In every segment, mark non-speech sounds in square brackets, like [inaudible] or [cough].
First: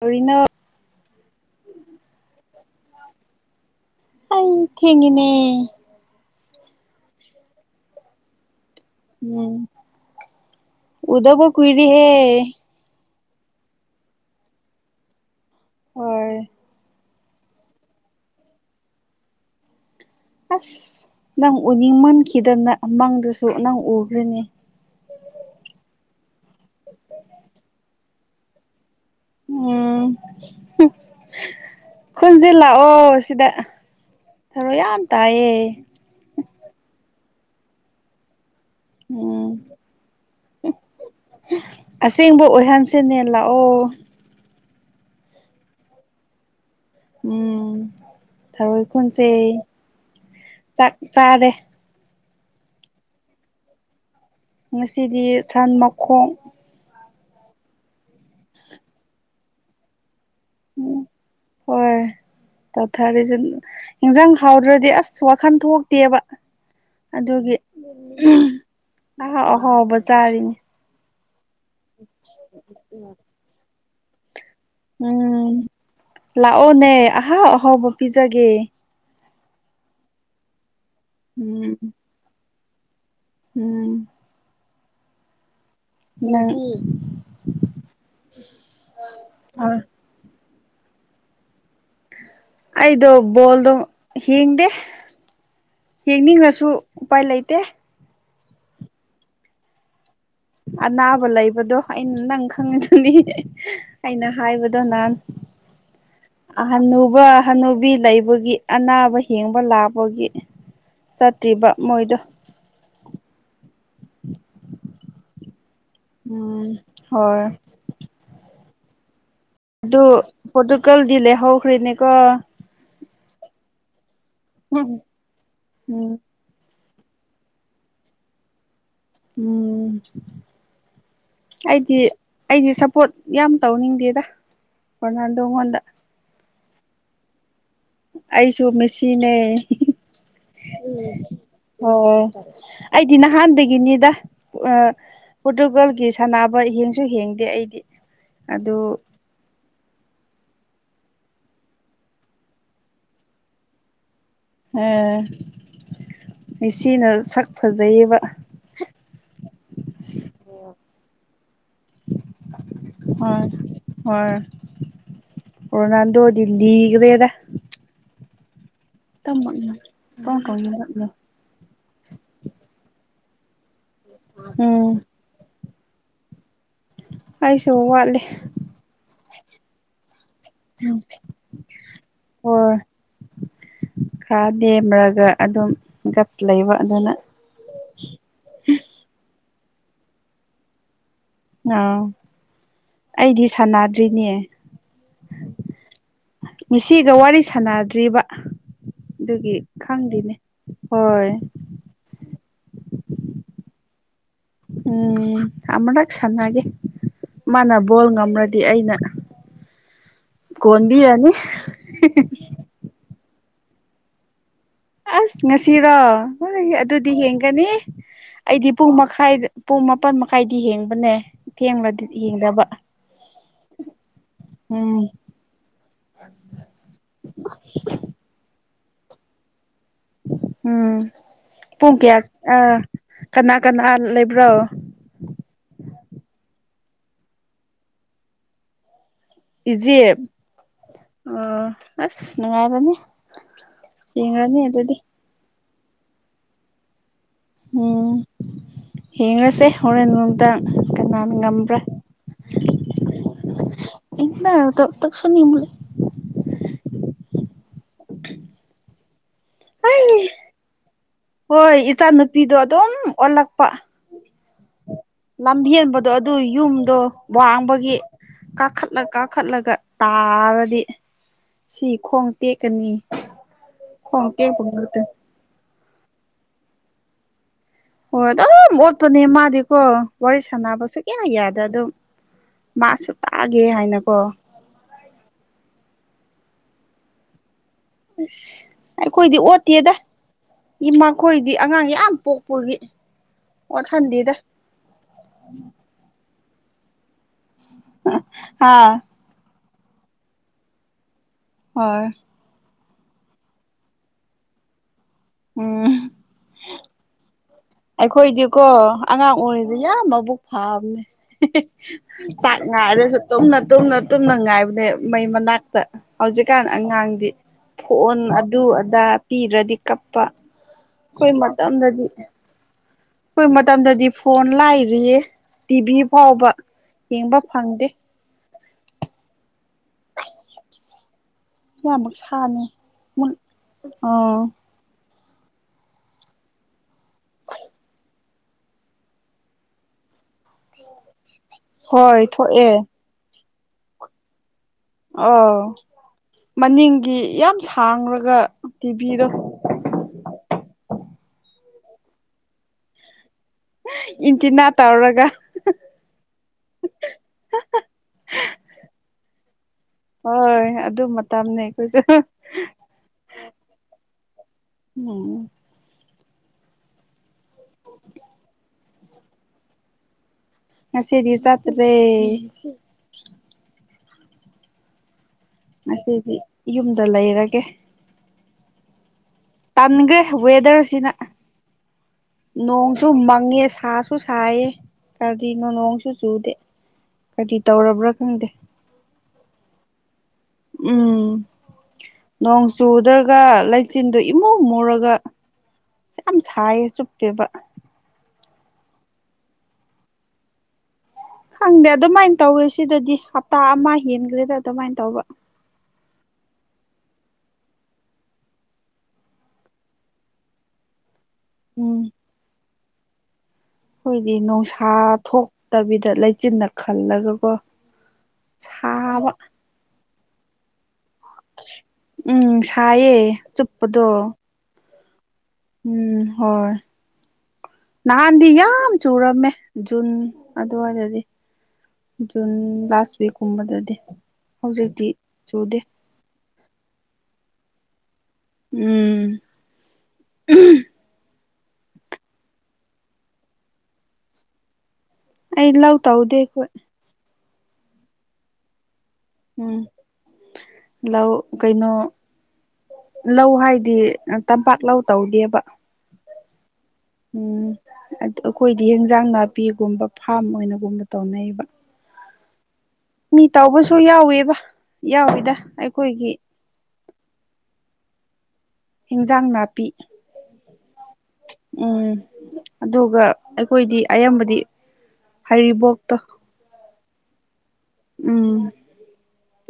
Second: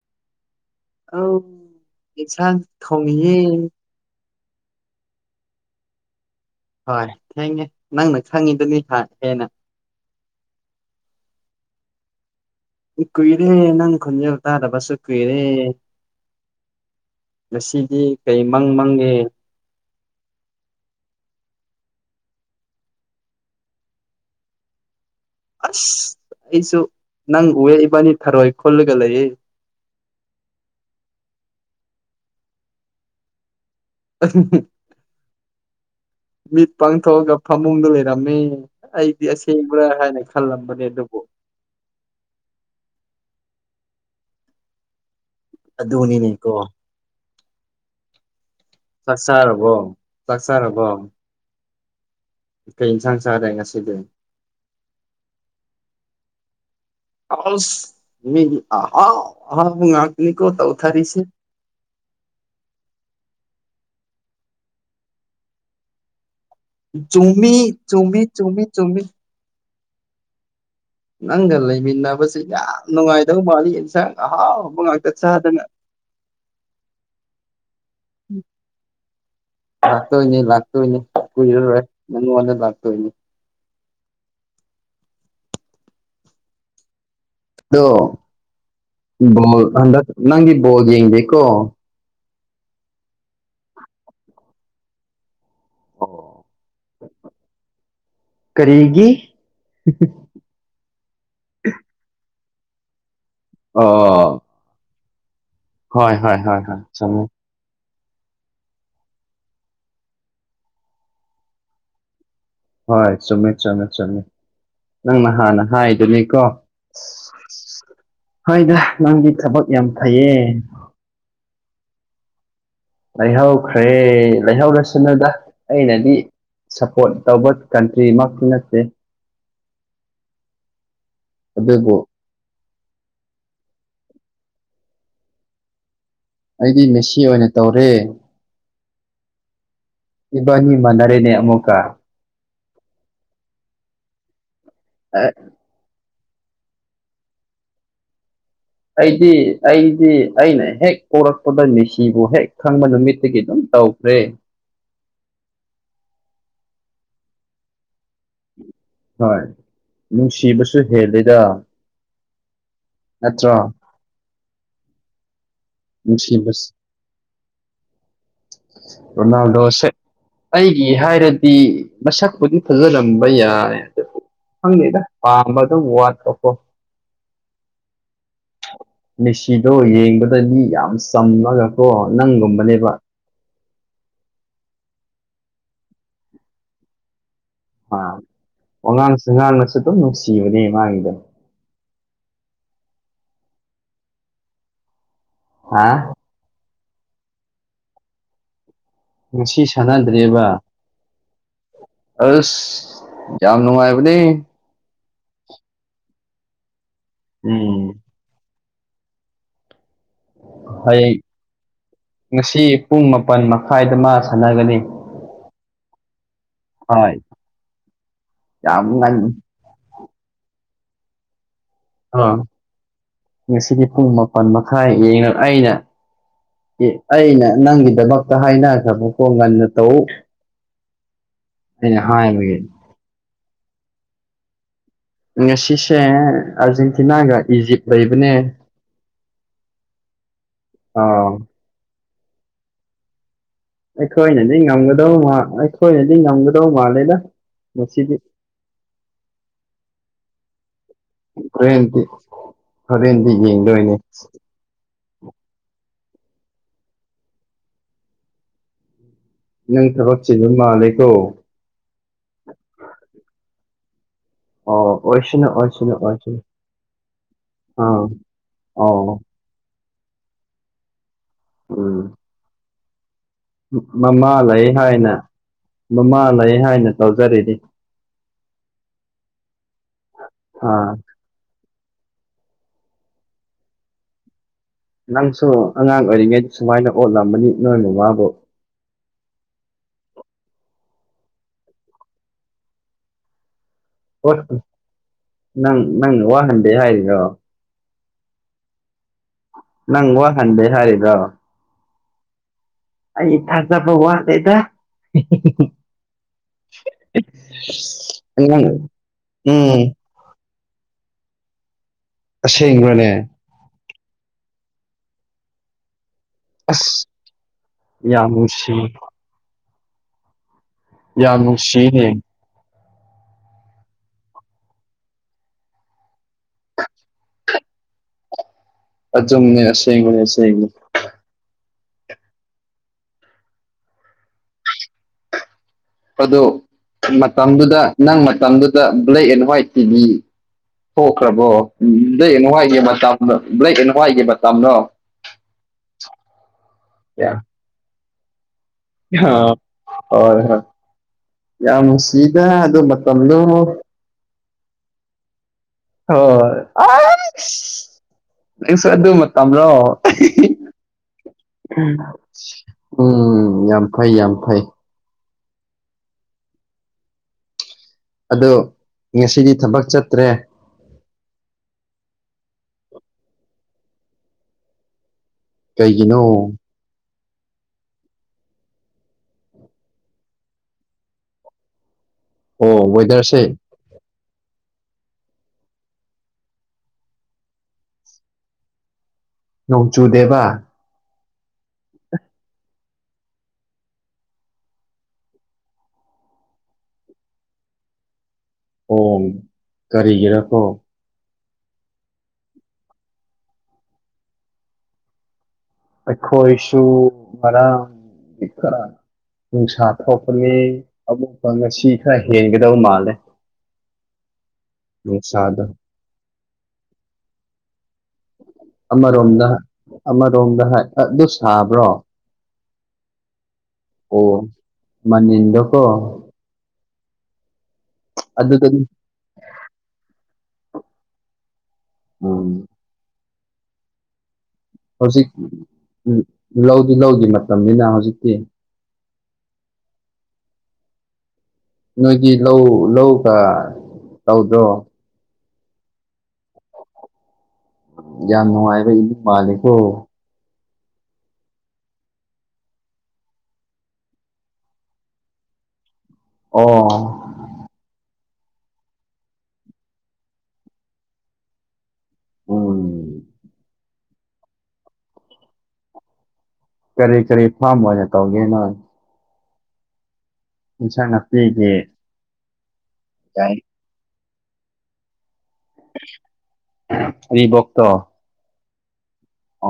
ꯀꯔꯤꯅꯣ ꯑꯧ ꯏꯟꯁꯥꯡ ꯊꯣꯡꯉꯤꯌꯦ ꯑꯩ ꯊꯦꯡꯉꯤꯅꯦ ꯍꯣꯏ ꯊꯦꯡꯉꯦ ꯅꯪꯅ ꯈꯪꯉꯤꯗꯨꯅꯤ ꯍꯥꯏ ꯎꯝ ꯎꯗꯕ ꯀꯨꯏꯔꯦꯍꯦ ꯀꯨꯏꯔꯦ ꯅꯪ ꯈꯣꯟꯖꯦꯜ ꯇꯥꯗꯕꯁꯨ ꯀꯨꯏꯔꯦ ꯍꯣꯏ ꯉꯁꯤꯗꯤ ꯀꯩ ꯃꯪ ꯃꯪꯒꯦ ꯑꯁ ꯅꯪ ꯎꯅꯤꯡꯃꯟꯈꯤꯗꯅ ꯃꯪꯗꯁꯨ ꯅꯪ ꯎꯈ꯭ꯔꯦꯅꯦ ꯑꯁ ꯑꯩꯁꯨ ꯅꯪ ꯎꯌꯦ ꯏꯕꯥꯅꯤ ꯊꯔꯣꯏ ꯈꯨꯜꯂꯒ ꯂꯩꯌꯦ ꯎꯝ ꯈꯨꯣꯟꯁꯦ ꯂꯥꯛꯑꯣ ꯁꯤꯗ ꯊꯔꯣꯏ ꯌꯥꯝ ꯇꯥꯏꯌꯦ ꯃꯤꯠ ꯄꯥꯡꯊꯣꯛꯑꯒ ꯐꯃꯨꯡꯗ ꯂꯩꯔꯝꯃꯤ ꯑꯩꯗꯤ ꯎꯝ ꯑꯁꯦꯡꯕ꯭ꯔꯥ ꯍꯥꯏꯅ ꯈꯜꯂꯝꯕꯅꯦ ꯑꯗꯨꯕꯨ ꯑꯁꯦꯡꯕ ꯑꯣꯏꯍꯟꯁꯤꯅꯦ ꯂꯥꯛꯑꯣ ꯑꯗꯨꯅꯤꯅꯦ ꯀꯣ ꯎꯝ ꯊꯔꯣꯏ ꯆꯥꯛ ꯈꯨꯟꯁꯦ ꯆꯥꯔꯕꯣ ꯆꯥꯛ ꯆꯥꯔꯕꯣ ꯆꯥꯛ ꯆꯥꯔꯦ ꯀꯩ ꯏꯟꯁꯥꯡ ꯆꯥꯔꯦ ꯉꯁꯤꯗꯤ ꯉꯁꯤꯗꯤ ꯁꯟ ꯃꯈꯣꯡ ꯑꯁ ꯃꯤꯁꯤ ꯑꯍꯥꯎ ꯑꯍꯥꯎꯕ ꯉꯥꯛꯇꯅꯤꯀꯣ ꯎꯝ ꯇꯧꯊꯔꯤꯁꯤ ꯍꯣꯏ ꯇꯧꯊꯔꯤꯁꯤ ꯏꯟꯖꯥꯡ ꯍꯥꯎꯗ꯭ꯔꯗꯤ ꯑꯁ ꯋꯥꯈꯟ ꯊꯣꯛꯇꯦꯕ ꯆꯨꯝꯃꯤ ꯑꯗꯨꯒꯤ ꯆꯨꯝꯃꯤ ꯆꯨꯝꯃꯤ ꯆꯨꯝꯃꯤ ꯑꯍꯥꯎ ꯑꯍꯥꯎꯕ ꯆꯥꯔꯤꯅꯤ ꯅꯪꯒ ꯂꯩꯃꯤꯟꯅꯕꯁꯤ ꯌꯥꯝ ꯅꯨꯡꯉꯥꯏꯗꯧ ꯃꯥꯜꯂꯤ ꯑꯦꯟꯁꯥꯡ ꯑꯍꯥꯎ ꯎꯝ ꯂꯥꯛꯑꯣꯅꯦ ꯑꯍꯥꯎ ꯑꯍꯥꯎꯕ ꯄꯤꯖꯒꯦ ꯂꯥꯛꯇꯣꯏꯅꯤ ꯂꯥꯛꯇꯣꯏꯅꯤ ꯎꯝ ꯀꯨꯏꯔꯔꯣꯏ ꯅꯪꯉꯣꯟꯗ ꯂꯥꯛꯇꯣꯏꯅꯤ ꯎꯝ [unintelligible] ꯗꯣ ꯕꯣꯜ ꯍꯟꯗꯛ ꯅꯪꯒꯤ ꯕꯣꯜ ꯌꯦꯡꯗꯦꯀꯣ ꯑꯩꯗꯣ ꯕꯣꯜꯗꯣ ꯌꯦꯡꯗꯦ ꯌꯦꯡꯅꯤꯡꯔꯁꯨ ꯎꯄꯥꯏ ꯂꯩꯇꯦ ꯀꯔꯤꯒꯤ ꯑꯅꯥꯕ ꯂꯩꯕꯗꯣ ꯑꯩꯅ ꯅꯪ ꯈꯪꯉꯤꯗꯨꯅꯤ ꯑꯩꯅ ꯑꯣ ꯍꯥꯏꯕꯗꯣ ꯅꯍꯥꯟ ꯍꯣꯏ ꯍꯣꯏ ꯍꯣꯏ ꯍꯣꯏ ꯆꯨꯝꯃꯦ ꯍꯅꯨꯕ ꯍꯅꯨꯕꯤ ꯂꯩꯕꯒꯤ ꯑꯅꯥꯕ ꯌꯦꯡꯕ ꯂꯥꯛꯄꯒꯤ ꯆꯠꯇ꯭ꯔꯤꯕ ꯃꯣꯏꯗꯣ ꯍꯣꯏ ꯆꯨꯨꯝꯃꯤ ꯆꯨꯨꯝꯃꯤ ꯆꯨꯨꯝꯃꯤ ꯅꯪꯅ ꯍꯥꯟꯅ ꯍꯥꯏ ꯗꯨꯅꯤꯀꯣ ꯎꯝ ꯍꯣꯏ ꯍꯣꯏꯗ ꯅꯪꯒꯤ ꯊꯕꯛ ꯌꯥꯝ ꯑꯗꯨ ꯐꯩꯌꯦ ꯄꯣꯔꯇꯨꯒꯜ ꯗꯤ ꯂꯩ ꯍꯧꯈ꯭ꯔꯦꯅꯦꯀꯣ ꯂꯩꯍꯧꯈ꯭ꯔꯦ ꯎꯝ ꯂꯩꯍꯧꯔꯁꯅꯨꯗ ꯑꯩꯅꯗꯤ ꯁꯞꯄꯣꯔꯠ ꯇꯧꯕ ꯀꯟꯇ꯭ꯔꯤꯃꯛꯇꯤ ꯅꯠꯇꯦ ꯎꯝ ꯑꯗꯨꯕꯨ ꯑꯩꯗꯤ ꯑꯩꯗꯤ ꯁꯞꯄꯣꯔꯠ ꯌꯥꯝ ꯇꯧꯅꯤꯡꯗꯦꯗ ꯔꯣꯅꯥꯟꯗꯣꯉꯣꯟꯗ ꯑꯩꯗꯤ ꯃꯦꯁꯤ ꯑꯣꯏꯅ ꯇꯧꯔꯦ ꯑꯩꯁꯨ ꯃꯦꯁꯤꯅꯦ ꯏꯕꯥꯅꯤ ꯃꯥꯟꯅꯔꯦꯅꯦ ꯑꯃꯨꯛꯀ ꯑꯣ ꯑꯩꯗꯤ ꯅꯍꯥꯟꯗꯒꯤꯅꯤꯗ ꯑ ꯑ ꯄꯣꯔꯇꯨꯒꯜꯒꯤ ꯁꯥꯟꯅꯕ ꯍꯦꯡꯁꯨ ꯍꯦꯡꯗꯦ ꯑꯩꯗꯤ ꯑꯗꯨ ꯑꯩꯗꯤ -ꯑꯩꯗꯤ ꯑꯩꯅ ꯍꯦꯛ ꯄꯣꯔꯛꯄꯗꯩ ꯃꯦꯁꯤꯕꯨ ꯍꯦꯛ ꯈꯪꯕ ꯅꯨꯃꯤꯠꯇꯒꯤ ꯑꯗꯨꯝ ꯇꯧꯈ꯭ꯔꯦ꯫ ꯑꯣ ꯃꯤꯁꯤꯅ ꯁꯛ ꯐꯖꯩꯌꯦꯕ ꯍꯣꯏ ꯅꯨꯁꯤꯕꯁꯨ ꯍꯦꯜꯂꯤꯗ ꯍ ꯅꯠꯇ꯭ꯔꯣ ꯍꯣꯏ ꯔꯣꯅꯥꯗꯣꯗꯤ ꯅꯨꯡꯁꯤꯕꯁ ꯂꯤꯈ꯭ꯔꯗ ꯇꯝꯃꯛꯅ ꯔꯣꯅꯥꯜꯗꯣꯁꯦ ꯄ꯭ꯔꯣꯡ ꯑꯩꯒꯤ ꯇꯣꯡꯅꯤꯡꯂꯛꯅꯤ ꯍꯥꯏꯔꯗꯤ ꯃꯁꯛꯄꯨꯗꯤ ꯐꯖꯔꯝꯕ ꯌꯥꯏ ꯑꯗꯨ ꯎꯝ ꯈꯪꯗꯦꯗ ꯄꯥꯝꯕ ꯑꯗꯨꯝ ꯋꯥꯠꯄꯀꯣ꯫ ꯑꯩꯁꯨ ꯋꯥꯠꯂꯤ ꯃꯤꯁꯤꯗꯣ ꯌꯦꯡꯕꯗ ꯃꯤ ꯌꯥꯝ ꯆꯝꯃꯒꯀꯣ ꯍꯣꯏ ꯅꯪꯒꯨꯝꯕꯅꯦꯕ꯫ ꯈꯔ ꯅꯦꯝꯃꯔꯒ ꯑꯗꯨꯝ ꯒꯠꯁ ꯂꯩꯕ ꯑꯗꯨꯅ ꯑꯥ ꯋꯥꯉꯥꯡꯁꯨ- ꯁꯥꯉꯥꯡꯒꯁꯨ ꯑꯗꯨꯝ ꯅꯨꯡꯁꯤꯕꯅꯦ ꯃꯥꯒꯤꯗꯣ ꯑꯥ ꯑꯩꯗꯤ ꯁꯥꯟꯅꯗ꯭ꯔꯤꯅꯦ꯫ ꯍꯥ ꯃꯤꯁꯤꯗꯣ ꯋꯥꯔꯤ ꯁꯥꯟꯅꯗ꯭ꯔꯤꯕ ꯑꯗꯨꯒꯤ ꯉꯁꯤ ꯈꯪꯗꯦꯅꯦ ꯁꯥꯟꯅꯗ꯭ꯔꯦꯕ ꯍꯣꯏ꯫ ꯑꯁ ꯌꯥꯝ ꯅꯨꯡꯉꯥꯏꯕꯅꯦ꯫ ꯎꯝ ꯑꯃꯔꯛ ꯁꯥꯅꯒꯦ ꯃꯥꯟꯅ ꯎꯝ ꯕꯣꯜ ꯉꯝꯔꯗꯤ ꯑꯩꯅ ꯀꯣꯟꯕꯤꯔꯅꯤ꯫ ꯉꯥꯁꯤ ꯄꯨꯡ ꯃꯥꯄꯟ ꯃꯈꯥꯏꯗ ꯃꯥ ꯁꯥꯟꯅꯒꯅꯤ꯫ ꯑꯁ ꯉꯁꯤꯔꯣ ꯍꯣꯏ ꯑꯗꯨꯗꯤ ꯌꯦꯟꯒꯅꯤ ꯑꯩꯗꯤ ꯌꯥꯝ ꯄꯨꯡ ꯉꯟ ꯃꯈꯥꯏꯗ ꯄꯨꯡ ꯃꯥꯄꯜ ꯃꯈꯥꯏꯗꯤ ꯍꯦꯡꯕꯅꯦ ꯑꯥ ꯉꯁꯤꯗꯤ ꯄꯨꯡ ꯃꯥꯄꯜ ꯃꯈꯥꯏ ꯎꯝ ꯌꯦꯡꯉ ꯑꯩꯅ ꯑꯩꯅ ꯅꯪꯒꯤꯗꯃꯛꯇ ꯍꯥꯏꯅꯈ꯭ꯔꯕꯀꯣ ꯉꯟꯅ ꯇꯧ ꯎꯝ ꯄꯨꯡ ꯑꯩꯅ ꯀꯌꯥ ꯍꯥꯏꯕꯒꯤ ꯑ ꯀꯅꯥ- ꯀꯅꯥ ꯂꯩꯕ꯭ꯔꯣ? ꯉꯁꯤꯁꯦ ꯑꯥꯔꯖꯦꯟꯇꯤꯅꯥꯒ ꯏꯖꯤꯞ ꯂꯩꯕꯅꯦ ꯏꯖꯤꯞ ꯑꯥ ꯑ ꯑꯁ ꯅꯨꯡꯉꯥꯏꯔꯅꯤ ꯑꯩꯈꯣꯏꯅꯗꯤ ꯌꯦꯡꯔꯅꯤ ꯑꯗꯨꯗꯤ ꯉꯝꯒꯗꯧꯕ ꯑꯩꯈꯣꯏꯅꯗꯤ ꯉꯝꯒꯗꯧꯕ ꯃꯥꯜꯂꯦꯗ꯫ ꯎꯝ ꯉꯁꯤꯗꯤ ꯍꯦꯡꯉꯁꯦ ꯍꯣꯔꯦꯟ ꯅꯨꯡꯗꯥꯡ ꯀꯅꯥꯅ ꯉꯝꯕ꯭ꯔꯥ ꯍꯣꯔꯦꯟꯗꯤ ꯍꯣꯔꯦꯟꯗꯤ ꯌꯦꯡꯗꯣꯏꯅꯦ [unintelligible] ꯅꯪ ꯊꯕꯛ ꯍꯩ ꯆꯤꯟꯕ ꯃꯥꯜꯂꯦꯀꯣ ꯍꯣꯏ ꯏꯆꯜ ꯅꯨꯨꯄꯤꯗꯣ ꯑꯗꯨꯝ ꯑꯣꯜꯂꯛꯄ ꯑꯣ ꯎꯁ ꯂꯝꯍꯦꯟꯕꯗꯣ ꯑꯗꯨ ꯌꯨꯝꯗꯣ ꯋꯥꯡꯕꯒꯤ ꯑꯥ ꯀꯥꯈꯠꯂꯥ ꯑꯣ ꯀꯥꯈꯠꯂꯒ ꯇꯥꯔꯗꯤ ꯁꯤ ꯎꯝ ꯈꯣꯡ ꯇꯦꯛꯀꯅꯤ ꯈꯣꯡ ꯃꯃꯥ ꯇꯦꯛꯄ ꯂꯩ ꯉꯥꯛꯇ ꯍꯥꯏꯅ ꯃꯃꯥ ꯂꯩ ꯍꯥꯏꯅ ꯇꯧꯖꯔꯤꯅꯤ ꯍꯣꯏ ꯑꯗꯨꯝ ꯑꯣꯠꯄꯅꯦ ꯃꯥꯗꯤꯀꯣ ꯋꯥꯔꯤ ꯑꯥ ꯁꯥꯟꯅꯕꯁꯨ ꯁꯨꯛꯌꯥ ꯌꯥꯗꯦ ꯑꯗꯨꯝ ꯃꯥꯁꯨ ꯇꯥꯒꯦ ꯍꯥꯏꯅꯀꯣ꯫ ꯅꯪꯁꯨ ꯑꯉꯥꯡ ꯑꯣꯏꯔꯤꯉꯩꯗ ꯁꯨꯃꯥꯏꯅ ꯑꯣꯠꯂꯝꯃꯅꯤ ꯅꯣꯏꯅ ꯑꯁ ꯑꯩꯈꯣꯏꯗꯤ ꯑꯣꯠꯇꯦꯗ ꯏꯃꯥꯈꯣꯏꯗꯤ ꯑꯉꯥꯡ ꯌꯥꯝ ꯄꯣꯛꯄꯒꯤ ꯑꯣꯠꯍꯟꯗꯦꯗ ꯑꯣꯇꯦ ꯅꯪ ꯅꯪꯅ ꯋꯥꯍꯟꯗ꯭ꯔꯦ ꯍꯥꯏꯔꯤꯔꯣ? ꯍꯥꯥ ꯅꯪ ꯋꯥꯍꯟꯗꯦ ꯍꯥꯏꯔꯤꯕ꯭ꯔꯣ ꯍꯣꯏ ꯑꯩ ꯊꯥꯖꯕ ꯋꯥꯠꯂꯤꯗ ꯎꯝ ꯑꯩꯈꯣꯏꯗꯤꯀꯣ ꯑꯉꯥꯡ ꯑꯉꯥꯡ ꯑꯣꯏꯔꯤꯗ ꯎꯝ ꯌꯥꯝ ꯃꯕꯨꯛ ꯐꯥꯕꯅꯦ ꯆꯥꯛ ꯑꯁꯦꯡꯕ꯭ꯔꯅꯦ ꯉꯥꯏꯔꯁꯨ ꯇꯨꯝꯅ ꯇꯨꯝꯅ ꯇꯨꯝꯒ ꯉꯥꯏꯕꯅꯦ ꯃꯩ ꯃꯅꯥꯛꯇ ꯍꯧꯖꯤꯛꯀꯥꯟ ꯑꯁ ꯑꯉꯥꯡꯗꯤ ꯐꯣꯟ ꯌꯥꯝ ꯑꯗꯨ ꯅꯨꯡꯁꯤ ꯑꯗꯥ ꯄꯤꯗ꯭ꯔꯗꯤ ꯀꯞꯄ ꯈꯣꯏ ꯌꯥꯝ ꯃꯇꯝꯗꯗꯤ ꯅꯨꯡꯁꯤꯅꯦ ꯑꯈꯣꯏ ꯃꯇꯝꯗꯗꯤ ꯐꯣꯟ ꯂꯥꯏꯔꯤꯌꯦ ꯇꯤꯚꯤ ꯐꯥꯎꯕ ꯌꯦꯡꯕ ꯐꯪꯗꯦ ꯑꯆꯨꯝꯕꯅꯦ ꯑꯁꯦꯡꯕꯅꯤ ꯑꯁꯦꯡꯕꯅꯤ [unintelligible] ꯑꯗꯣ ꯃꯇꯝꯗꯨꯗ ꯅꯪ ꯃꯇꯝꯗꯨꯗ ꯕ꯭ꯂꯦꯛ ꯑꯦꯟ ꯍ꯭ꯋꯥꯏꯠ ꯇꯤꯕꯤ ꯊꯣꯛꯈ꯭ꯔꯕꯣ ꯍꯣꯏ ꯕ꯭ꯂꯦꯛ ꯑꯦꯟ ꯊꯣꯛꯑꯦ ꯍ꯭ꯋꯥꯏꯠꯒꯤ ꯃꯇꯝ ꯕ꯭ꯂꯦꯛ ꯑꯦꯟ ꯍ꯭ꯋꯥꯏꯠꯒꯤ ꯃꯇꯝꯂꯣ ꯑꯥꯎ ꯃꯅꯤꯡꯒꯤ ꯌꯥꯝ ꯁꯥꯡꯔꯒ ꯇꯤꯚꯤꯗꯣ ꯑꯥ ꯍꯣꯏ ꯍꯣꯏ ꯌꯥꯝ ꯅꯨꯡꯁꯤꯗ ꯑꯗꯨ ꯃꯇꯝꯗꫭ ꯏꯟꯇꯤꯅꯥ ꯇꯧꯔꯒ ꯍꯣꯏ ꯑꯁ ꯅꯪꯁꯨ ꯑꯗꯨ ꯃꯇꯝꯔꫭ ꯍꯣꯏ ꯑꯗꯨ ꯃꯇꯝꯅꯦ ꯑꯩꯈꯣꯏꯁꯨ ꯎꯝ ꯌꯥꯝ ꯐꯩ ꯌꯥꯝ ꯐꯩ ꯎꯝ ꯑꯗꯣ ꯉꯁꯤꯗꯤ ꯊꯕꯛ ꯆꯠꯇ꯭ꯔꯦ ꯉꯁꯤꯗꯤ ꯆꯠꯇꯔꯦ ꯀꯩꯒꯤꯅꯣ ꯉꯁꯤꯗꯤ ꯌꯨꯝꯗ ꯂꯩꯔꯒꯦ ꯇꯟꯒ꯭ꯔꯦ ꯋꯦꯗꯔꯁꯤꯅ ꯑꯣ ꯅꯣꯡꯁꯨ ꯋꯦꯗꯔꯁꯦ ꯃꯪꯉꯦ ꯁꯥꯁꯨ ꯁꯥꯏꯌꯦ ꯀꯔꯤꯅꯣ ꯅꯣꯡꯁꯨ ꯆꯨꯗꯦ ꯀꯔꯤ ꯇꯧꯔꯕ꯭ꯔꯥ ꯈꯪꯗꯦ ꯅꯣꯡ ꯆꯨꯗꯦꯕ ꯎꯝ ꯅꯣꯡ ꯆꯨꯗ꯭ꯔꯒ ꯂꯩꯆꯤꯟꯗꯨ ꯏꯃꯨ ꯃꯨꯔꯒ ꯌꯥꯝ ꯁꯥꯏꯌꯦ ꯆꯨꯞꯄꯦꯕ ꯑꯣ ꯀꯔꯤꯒꯤꯔꯥ ꯀꯣ ꯈꯪꯗꯦ ꯑꯗꯨꯃꯥꯏ ꯇꯧꯋꯦ ꯁꯤꯗꯗꯤ ꯍꯞꯇꯥ ꯑꯃ ꯍꯦꯟꯈ꯭ꯔꯦꯗ ꯑꯗꯨꯃꯥꯏꯅ ꯇꯧꯕ ꯑꯩꯈꯣꯏꯁꯨ ꯉꯔꯥꯡꯗꯤ ꯈꯔ ꯅꯨꯡꯁꯥ ꯊꯣꯛꯄꯅꯤ ꯑꯃꯨꯛꯀ ꯉꯁꯤ ꯎꯝ ꯈꯔ ꯍꯦꯟꯒꯗꯕ ꯃꯥꯜꯂꯦ ꯑꯈꯣꯏꯗꯤ ꯅꯨꯡꯁꯥ ꯅꯨꯡꯁꯥꯗꯣ ꯊꯣꯛꯇꯕꯤꯗ ꯂꯩꯆꯤꯟꯅ ꯈꯜꯂꯒꯀꯣ ꯁꯥꯕ ꯑꯃꯔꯣꯝꯗ ꯑꯃꯔꯣꯝꯗ ꯍꯥꯏ ꯑꯗꯨ ꯁꯥꯕ꯭ꯔꯣ ꯎꯝ ꯁꯥꯏꯌꯦ ꯆꯨꯞꯄꯗꯣ ꯑꯣ ꯃꯅꯤꯜꯗꯣ ꯎꯝ ꯍꯣꯏ ꯅꯍꯥꯟꯗꯤ ꯑꯗꯨꯗꯗꯤ ꯌꯥꯝ ꯆꯨꯔꯝꯃꯦ ꯖꯨꯟ ꯑꯗꯨꯋꯥꯏꯗꯗꯤ ꯖꯨꯟ ꯎꯝ ꯂꯥꯁ ꯋꯤꯛ ꯀꯨꯝꯕꯗꯗꯤ ꯍꯧꯖꯤꯛ ꯂꯧꯗꯤ ꯂꯧꯒꯤ ꯃꯇꯝꯅꯤꯅ ꯍꯧꯖꯤꯛꯇꯤ ꯎꯝ ꯅꯣꯏꯒꯤ ꯂꯧ ꯂꯧꯒ ꯇꯧꯗ꯭ꯔꯣ ꯑꯩ ꯂꯧ ꯇꯧꯗꯦ ꯑꯩꯈꯣꯏ ꯌꯥꯝ ꯅꯨꯡꯉꯥꯏꯕ ꯏꯃꯨꯡ ꯃꯥꯜꯂꯤꯀꯣ ꯎꯝ ꯂꯧ ꯀꯩꯅꯣ ꯂꯧ ꯍꯥꯏꯗꯤ ꯇꯝꯄꯥꯛ ꯂꯧ ꯇꯧꯗꯦꯕ ꯑꯣ ꯎꯝ ꯑꯩꯈꯣꯏꯗꯤ ꯏꯟꯖꯥꯡ ꯅꯥꯄꯤꯒꯨꯝꯕ ꯐꯥꯝ ꯑꯣꯏꯅꯒꯨꯝꯕ ꯇꯧꯅꯩꯌꯦꯕ ꯎꯝ ꯃꯤ ꯇꯧꯕꯁꯨ ꯌꯥꯎꯋꯦꯕ ꯌꯥꯎꯋꯤꯗ ꯑꯩꯈꯣꯏꯒꯤ ꯀꯔꯤ ꯀꯔꯤ ꯐꯥꯝ ꯑꯣꯏꯅ ꯇꯧꯒꯦ ꯅꯣꯏ ꯏꯟꯖꯥꯡ ꯅꯥꯄꯤ ꯏꯁꯥꯡ ꯅꯥꯞꯄꯤꯒꯤ ꯎꯝ ꯑꯗꯨꯒ ꯑꯩꯈꯣꯏꯗꯤ ꯑꯌꯥꯝꯕꯗꯤ ꯍꯩꯔꯤꯕꯣꯛꯇꯣ ꯍꯩꯔꯤꯕꯣꯛꯇꯣ ꯎꯝ ꯑ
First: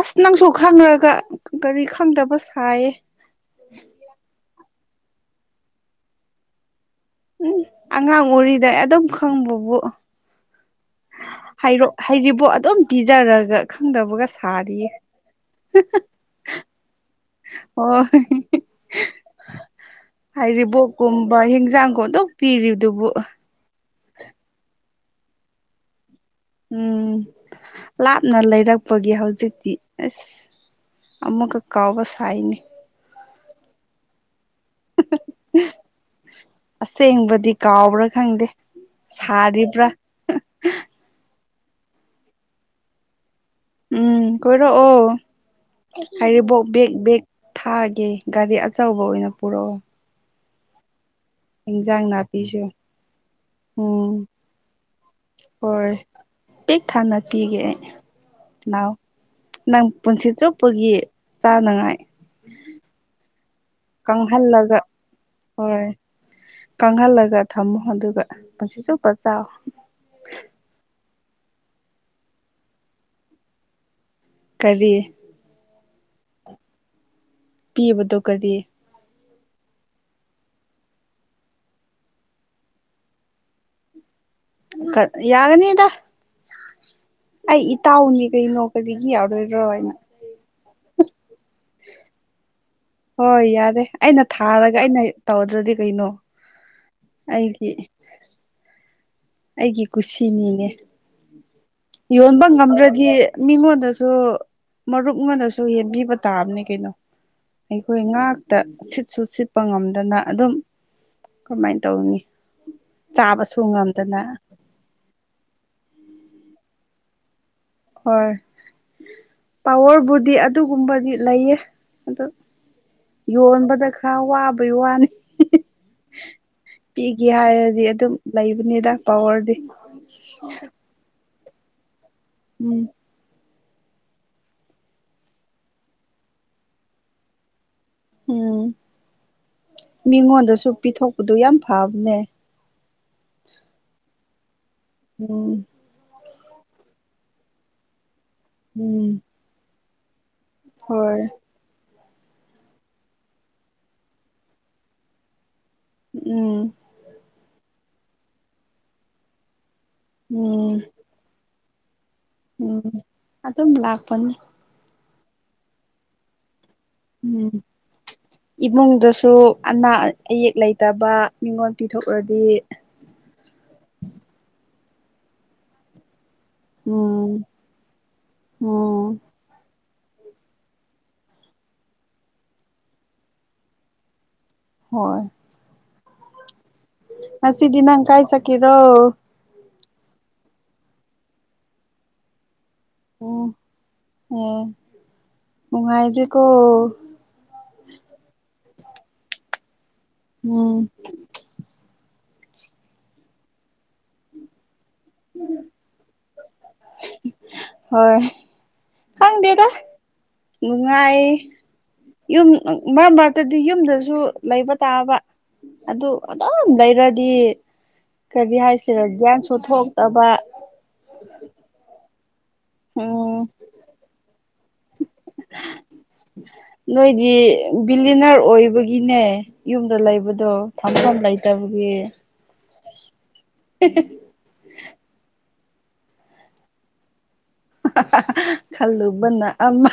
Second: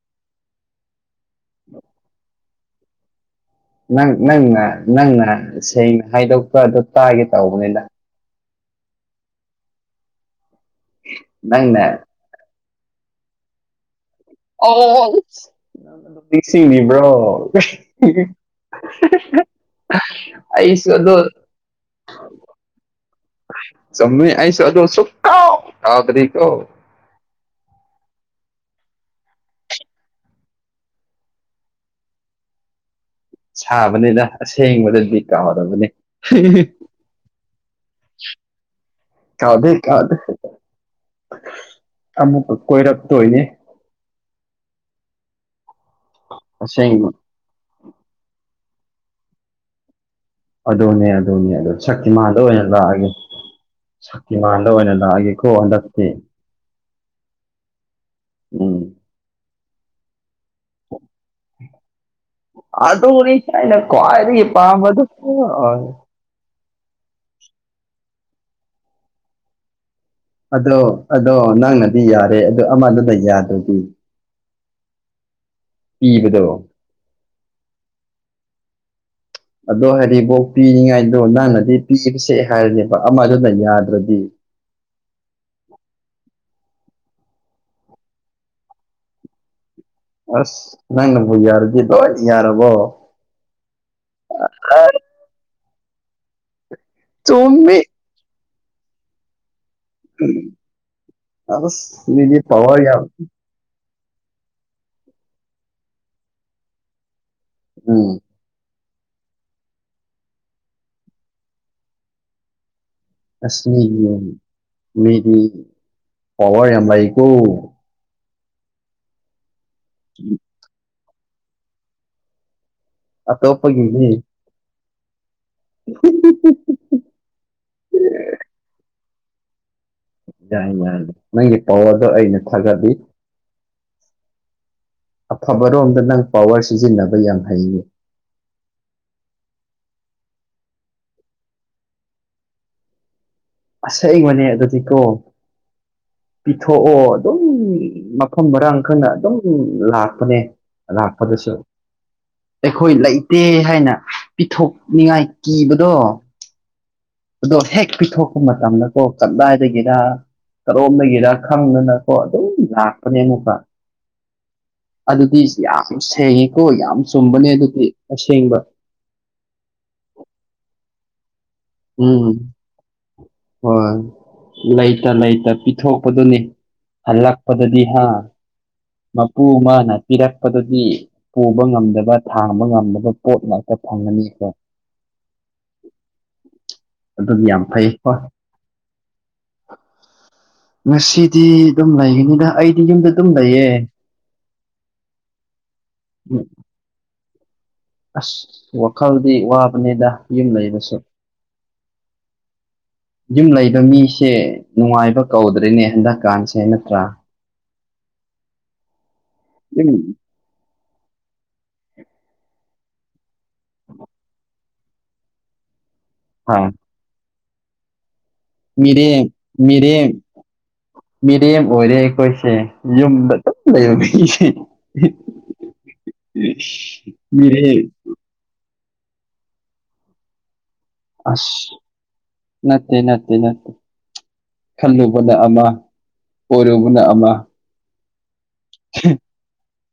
ꯑꯁ ꯅꯪꯁꯨ ꯈꯪꯔꯒ ꯀꯔꯤ ꯈꯪꯗꯕ ꯁꯥꯏꯌꯦ ꯅꯪ ꯅꯪꯅ ꯅꯪꯅ ꯁꯦꯡꯅ ꯍꯥꯏꯗꯣꯛꯄ ꯑꯗꯨ ꯇꯥꯒꯦ ꯇꯧꯕꯅꯤꯅ ꯑꯉꯥꯡ ꯑꯣꯏꯔꯤꯗ ꯑꯗꯨꯝ ꯈꯪꯕꯕꯨ [inaudible] ꯍꯥꯏꯔ ꯍꯥꯏꯔꯤꯕꯣ ꯑꯗꯨꯝ ꯄꯤꯖꯔꯒ ꯈꯪꯗꯕꯒ ꯁꯥ ꯊꯥꯔꯤ ꯍ ꯑꯣ ꯅꯤꯡꯁꯤꯡꯂꯤꯕ꯭ꯔꯣ ꯑꯣ ꯑꯩꯁꯨ ꯑꯗꯣ ꯍꯥꯏꯔꯤꯕꯣꯛꯀꯨꯝꯕ ꯍꯤꯟꯖꯥꯡꯒꯨꯝꯗꯣꯛ ꯄꯤꯔꯤꯕꯗꯨꯕꯨ ꯆꯨꯨꯝꯃꯤ ꯑꯩꯁꯨ ꯑꯗꯣ ꯁꯨꯛꯀꯥꯎ ꯀꯥꯎꯗꯔꯤꯀꯣ ꯎꯝ ꯂꯥꯞꯅ ꯂꯩꯔꯛꯄꯒꯤ ꯍꯧꯖꯤꯛꯇꯤ ꯑꯁ ꯑꯃꯛꯒ ꯀꯥꯎꯕ ꯁꯥꯏꯅꯤ ꯁꯥꯕꯅꯤꯅ ꯑꯁꯦꯡꯕꯗꯗꯤ ꯀꯥꯎꯗꯕꯅꯤ ꯑꯁꯦꯡꯕꯗꯤ ꯀꯥꯎꯕ ꯀꯗꯩ ꯀꯥꯗꯇ ꯑꯃꯨꯛꯀ ꯀꯣꯏꯔꯛꯇꯣꯏꯅꯦ ꯎꯝ ꯀꯣꯏꯔꯛꯑꯣ ꯍꯥꯏꯔꯤꯕꯣꯛ ꯕꯦꯛ ꯑꯁꯦꯡꯕ ꯕꯦꯛ ꯊꯥꯒꯦ ꯒꯥꯔꯤ ꯑꯆꯧꯕ ꯑꯣꯏꯅ ꯄꯨꯔꯛꯑꯣ ꯑꯗꯨꯅꯦ ꯑꯗꯨꯅꯦ ꯑꯗꯨ ꯏꯟꯖꯥꯡ ꯁꯛꯇꯤꯃꯗ ꯅꯥꯄꯤꯁꯨ ꯑꯣꯏꯅ ꯂꯥꯛꯑꯒꯦ ꯎꯝ ꯁꯛꯇꯤꯃꯥꯟꯗ ꯑꯣꯏꯅ ꯂꯥꯛꯑꯒꯦꯀꯣ ꯍꯟꯗꯛꯇꯤ ꯄꯦꯛ ꯊꯥꯅ ꯄꯤꯒꯦ ꯑꯩ ꯎꯝ ꯂꯥꯎ ꯅꯪ ꯄꯨꯟꯁꯤ ꯆꯨꯞꯄꯒꯤ ꯆꯥꯅꯉꯥꯏ ꯑꯗꯨꯅꯤ ꯑꯩꯅꯥ ꯈꯋꯥꯏꯗꯒꯤ ꯀꯪꯍꯜꯂꯒ ꯄꯥꯝꯕꯗꯨ ꯑꯣꯏ ꯍꯣꯏ ꯀꯪꯍꯜꯂꯒ ꯊꯝꯃꯣ ꯑꯗꯨꯒ ꯄꯨꯟꯁꯤ ꯆꯨꯞꯄ ꯆꯥꯎ ꯑꯗꯣ ꯑꯗꯣ ꯅꯪꯅꯗꯤ ꯌꯥꯔꯦ ꯑꯗꯣ ꯑꯃꯗꯨꯅ ꯌꯥꯗ꯭ꯔꯗꯤ ꯀꯔꯤ ꯄꯤꯕꯗꯣ ꯄꯤꯕꯗꯣ ꯀꯔꯤ ꯑꯗꯣ ꯍꯥꯏꯔꯤꯕꯣꯛ ꯄꯤꯅꯤꯡꯉꯥꯏꯗꯣ ꯅꯪꯅꯗꯤ ꯄꯤꯕꯁꯦ ꯍꯥꯏꯔꯅꯦꯕ ꯑꯃꯗꯨꯅ ꯌꯥꯗ꯭ꯔꯗꯤ ꯌꯥꯒꯅꯤꯗ ꯑꯩ ꯏꯇꯥꯎꯅꯤ ꯀꯩ ꯅꯣ ꯀꯔꯤꯒꯤ ꯌꯥꯎꯔꯣꯏꯗ꯭ꯔꯣ ꯍꯥꯏꯅ ꯑꯁ ꯅꯪ ꯅꯕꯨ ꯌꯥꯔꯗꯤ ꯂꯣꯏ ꯌꯥꯔꯕꯣ ꯍꯣꯏ ꯌꯥꯔꯦ ꯑꯩꯅ ꯊꯥꯔꯒ ꯑꯥ ꯑꯩꯅ ꯇꯧꯗ꯭ꯔꯗꯤ ꯀꯩꯅꯣ ꯑꯩꯒꯤ ꯆꯨꯝꯃꯤ ꯑꯩꯒꯤ ꯀꯨꯁꯤꯅꯤꯅꯦ ꯑꯁ ꯃꯤꯗꯤ ꯌꯣꯟꯕ ꯄꯋꯥꯔ ꯌꯥꯝ ꯉꯝꯗ꯭ꯔꯗꯤ ꯃꯤꯉꯣꯟꯗꯁꯨ ꯃꯔꯨꯞꯉꯣꯟꯗꯁꯨ ꯌꯦꯟꯕꯤꯕ ꯇꯥꯕꯅꯦ ꯀꯩꯅꯣ ꯑꯩꯈꯣꯏ ꯎꯝ ꯉꯥꯛ ꯇ ꯁꯤꯠꯁꯨ ꯁꯤꯠꯄ ꯉꯝꯗꯅ ꯑꯗꯨꯝ ꯀꯃꯥꯏꯟ ꯇꯧꯅꯤ ꯆꯥꯕꯁꯨ ꯑꯁ ꯉꯝꯗꯅ ꯃꯤꯒꯤꯌꯨꯝ ꯃꯤꯗꯤ ꯄꯋꯥꯔ ꯌꯥꯝ ꯂꯩꯀꯣ ꯍ‌ꯧꯏ ꯄꯋꯥꯔꯕꯨꯗꯤ ꯑꯠ ꯇꯨꯒꯨꯝꯕꯒꯤ ꯂꯩꯌꯦ ꯑꯗ‌ꯣ ꯌꯣꯟꯕꯗ ꯈꯔ ꯑꯇꯣꯞꯄꯒꯤꯗꯤ ꯋꯥꯕꯩ ꯋꯥꯅꯤ [unintelligible] ꯄꯤꯒꯦ ꯍꯥꯏꯔꯗꯤ ꯑꯗꯨꯝ ꯂꯩꯕꯅꯤꯗ ꯄꯋꯥꯔꯗꯤ ꯌꯥꯏ ꯌꯥꯏ ꯅꯪꯒꯤ ꯄꯋꯥꯔꯗꯣ ꯑꯩꯅ ꯎꯝ ꯊꯥꯒꯠꯂꯤ ꯑꯐꯕꯔꯣꯝꯗ ꯅꯪ ꯄꯋꯥꯔ ꯁꯤꯖꯤꯟꯅꯕ ꯌꯥꯝ ꯍꯩꯅ‌ꯦ ꯎꯝ ꯃꯤꯉꯣꯟꯗꯁꯨ ꯄꯤꯊꯣꯛꯄꯗꯨ ꯌꯥꯝ ꯐꯕꯅꯦ ꯑꯁ‌ꯦꯡꯕꯅꯦ ꯑꯗꯨꯗꯤ ꯀꯣ ꯎꯝ ꯄꯤꯊꯣꯛꯑꯣ ꯑꯗꯨꯝ ꯃꯐꯝ ꯃꯔꯥꯡ ꯈꯪꯅ ꯎꯝ ꯑꯗꯨꯝ ꯂꯥꯛ ꯄꯅꯦ ꯍꯣꯏ ꯂꯥꯛꯄꯗꯁꯨ ꯑꯩꯈꯣꯏ ꯂꯩꯇꯦ ꯍꯥꯏꯅ ꯄꯤꯊꯣꯛꯅꯤꯡꯉꯥꯏ ꯀꯤꯕꯗꯣ ꯎꯝ ꯑꯗꯣ ꯍꯦꯛ ꯄꯤꯊꯣꯛꯄ ꯃꯇꯝꯗꯀꯣ ꯀꯗꯥꯏꯗꯒꯤꯔ ꯎꯝ ꯀꯔꯣꯝꯗꯒꯤꯔ ꯈꯪꯗꯅ ꯀ‌ꯣ ꯑꯗꯨꯝ ꯎꯝ ꯂꯥꯛꯄꯅꯦ ꯑꯩꯉ‌ꯣꯟꯗ ꯑꯗꯨꯝ ꯂꯥꯛꯄꯅꯤ ꯑꯗꯨꯗꯤ ꯌꯥꯝ ꯁꯦꯡꯉꯦꯀꯣ ꯌꯥꯝ ꯆꯨꯝꯕꯅꯦ ꯑꯗꯨꯗꯤ ꯑꯁꯦꯡꯕ ꯃꯪ ꯗꯁꯨ ꯑꯅꯥ ꯑꯌꯦꯛ ꯂꯩꯇꯕ ꯃꯤꯉꯣꯟ ꯎꯝ ꯄꯤꯊꯣꯛꯂꯗꯤ ꯍꯣꯏ ꯂꯩꯇ ꯂꯩꯇ ꯄꯤꯊꯣꯛꯄꯗꯨꯅ‌ꯦ ꯎꯝ ꯎꯝ ꯃꯄꯨ ꯃꯅꯥ ꯄꯤꯔꯛꯄꯗꯨꯗꯤ ꯄꯨꯕ ꯉꯝꯗꯕ ꯊꯥꯡꯕ ꯉꯝꯗꯕ ꯄꯣꯠ ꯉꯥꯛꯇ ꯐꯪꯒꯅꯤꯀ‌ꯣ ꯍꯣꯏ ꯑꯗꯨꯝ ꯌꯥꯝ ꯉꯁꯤꯗꯤ ꯐꯩ ꯅꯪ ꯍꯣꯏ ꯀꯥꯏ ꯆꯠꯀ‌ꯦꯔꯣ ꯉꯁꯤꯗꯤ ꯗꯨꯝ ꯂꯩꯒꯅꯤꯗ ꯑꯩꯗꯤ ꯌꯨꯝꯗ ꯗꯨꯝ ꯂꯩꯌꯦ ꯅ‌ꯦ ꯅꯨꯉꯥꯏ ꯗ꯭ꯔꯤꯀꯣ ꯑꯁ ꯋꯥꯈꯜꯗꯤ ꯋꯥꯕꯅꯤꯗ ꯌꯨꯝ ꯎꯝ ꯂꯩꯕꯁꯨ ꯌꯨꯝ ꯂꯩꯕ ꯃꯤꯁꯦ ꯅꯨꯡꯉꯥꯏꯕ ꯀꯧꯗ꯭ꯔꯦꯅꯦ ꯍꯟꯗꯛ ꯀꯥꯟꯁꯦ ꯅꯠꯇ꯭ꯔ‌ꯣ ꯍꯣꯏ ꯈꯪꯗꯦꯗ ꯌꯨꯝ ꯅꯨꯡꯉꯥꯏ ꯌꯨꯝ ꯃꯔꯛ ꯃꯔꯛꯇꯗꯤ ꯌꯨꯝꯗꯁꯨ ꯂꯩꯕ ꯇꯥꯕ ꯑꯗꯨ ꯍꯥ ꯑꯗꯨꯝ ꯂꯩꯔꯗꯤ ꯀꯔꯤ ꯍꯥꯏꯁꯤꯔ ꯃꯤꯔꯦꯝ ꯒ꯭ꯌꯥꯟꯁꯨ ꯃꯤꯔꯦꯝ ꯊꯣꯛꯇꯕ ꯃꯤꯔꯦꯝ ꯑꯣꯏꯔꯦ ꯑꯩꯈꯣꯏꯁꯦ ꯌꯨꯝꯗ ꯎꯝ ꯑꯗꯨꯝ ꯂꯩꯕ [unintelligible] ꯃꯤꯔ‌ꯦ ꯇꯤꯅꯔ ꯑꯣꯏꯕꯒꯤꯅꯦ ꯌꯨꯝꯗ ꯂꯩꯕꯗꯣ ꯊꯝꯐꯝ ꯑꯁ ꯂꯩꯇꯕꯒꯤ ꯅꯠꯇꯦ ꯅꯠꯇꯦ ꯅꯠꯇꯦ ꯈꯜꯂꯨꯕꯅ ꯑꯃꯥ ꯑꯣꯏꯔꯨꯕꯅ ꯑꯃꯥ ꯈꯜꯂꯨꯕꯅ ꯑꯃꯥ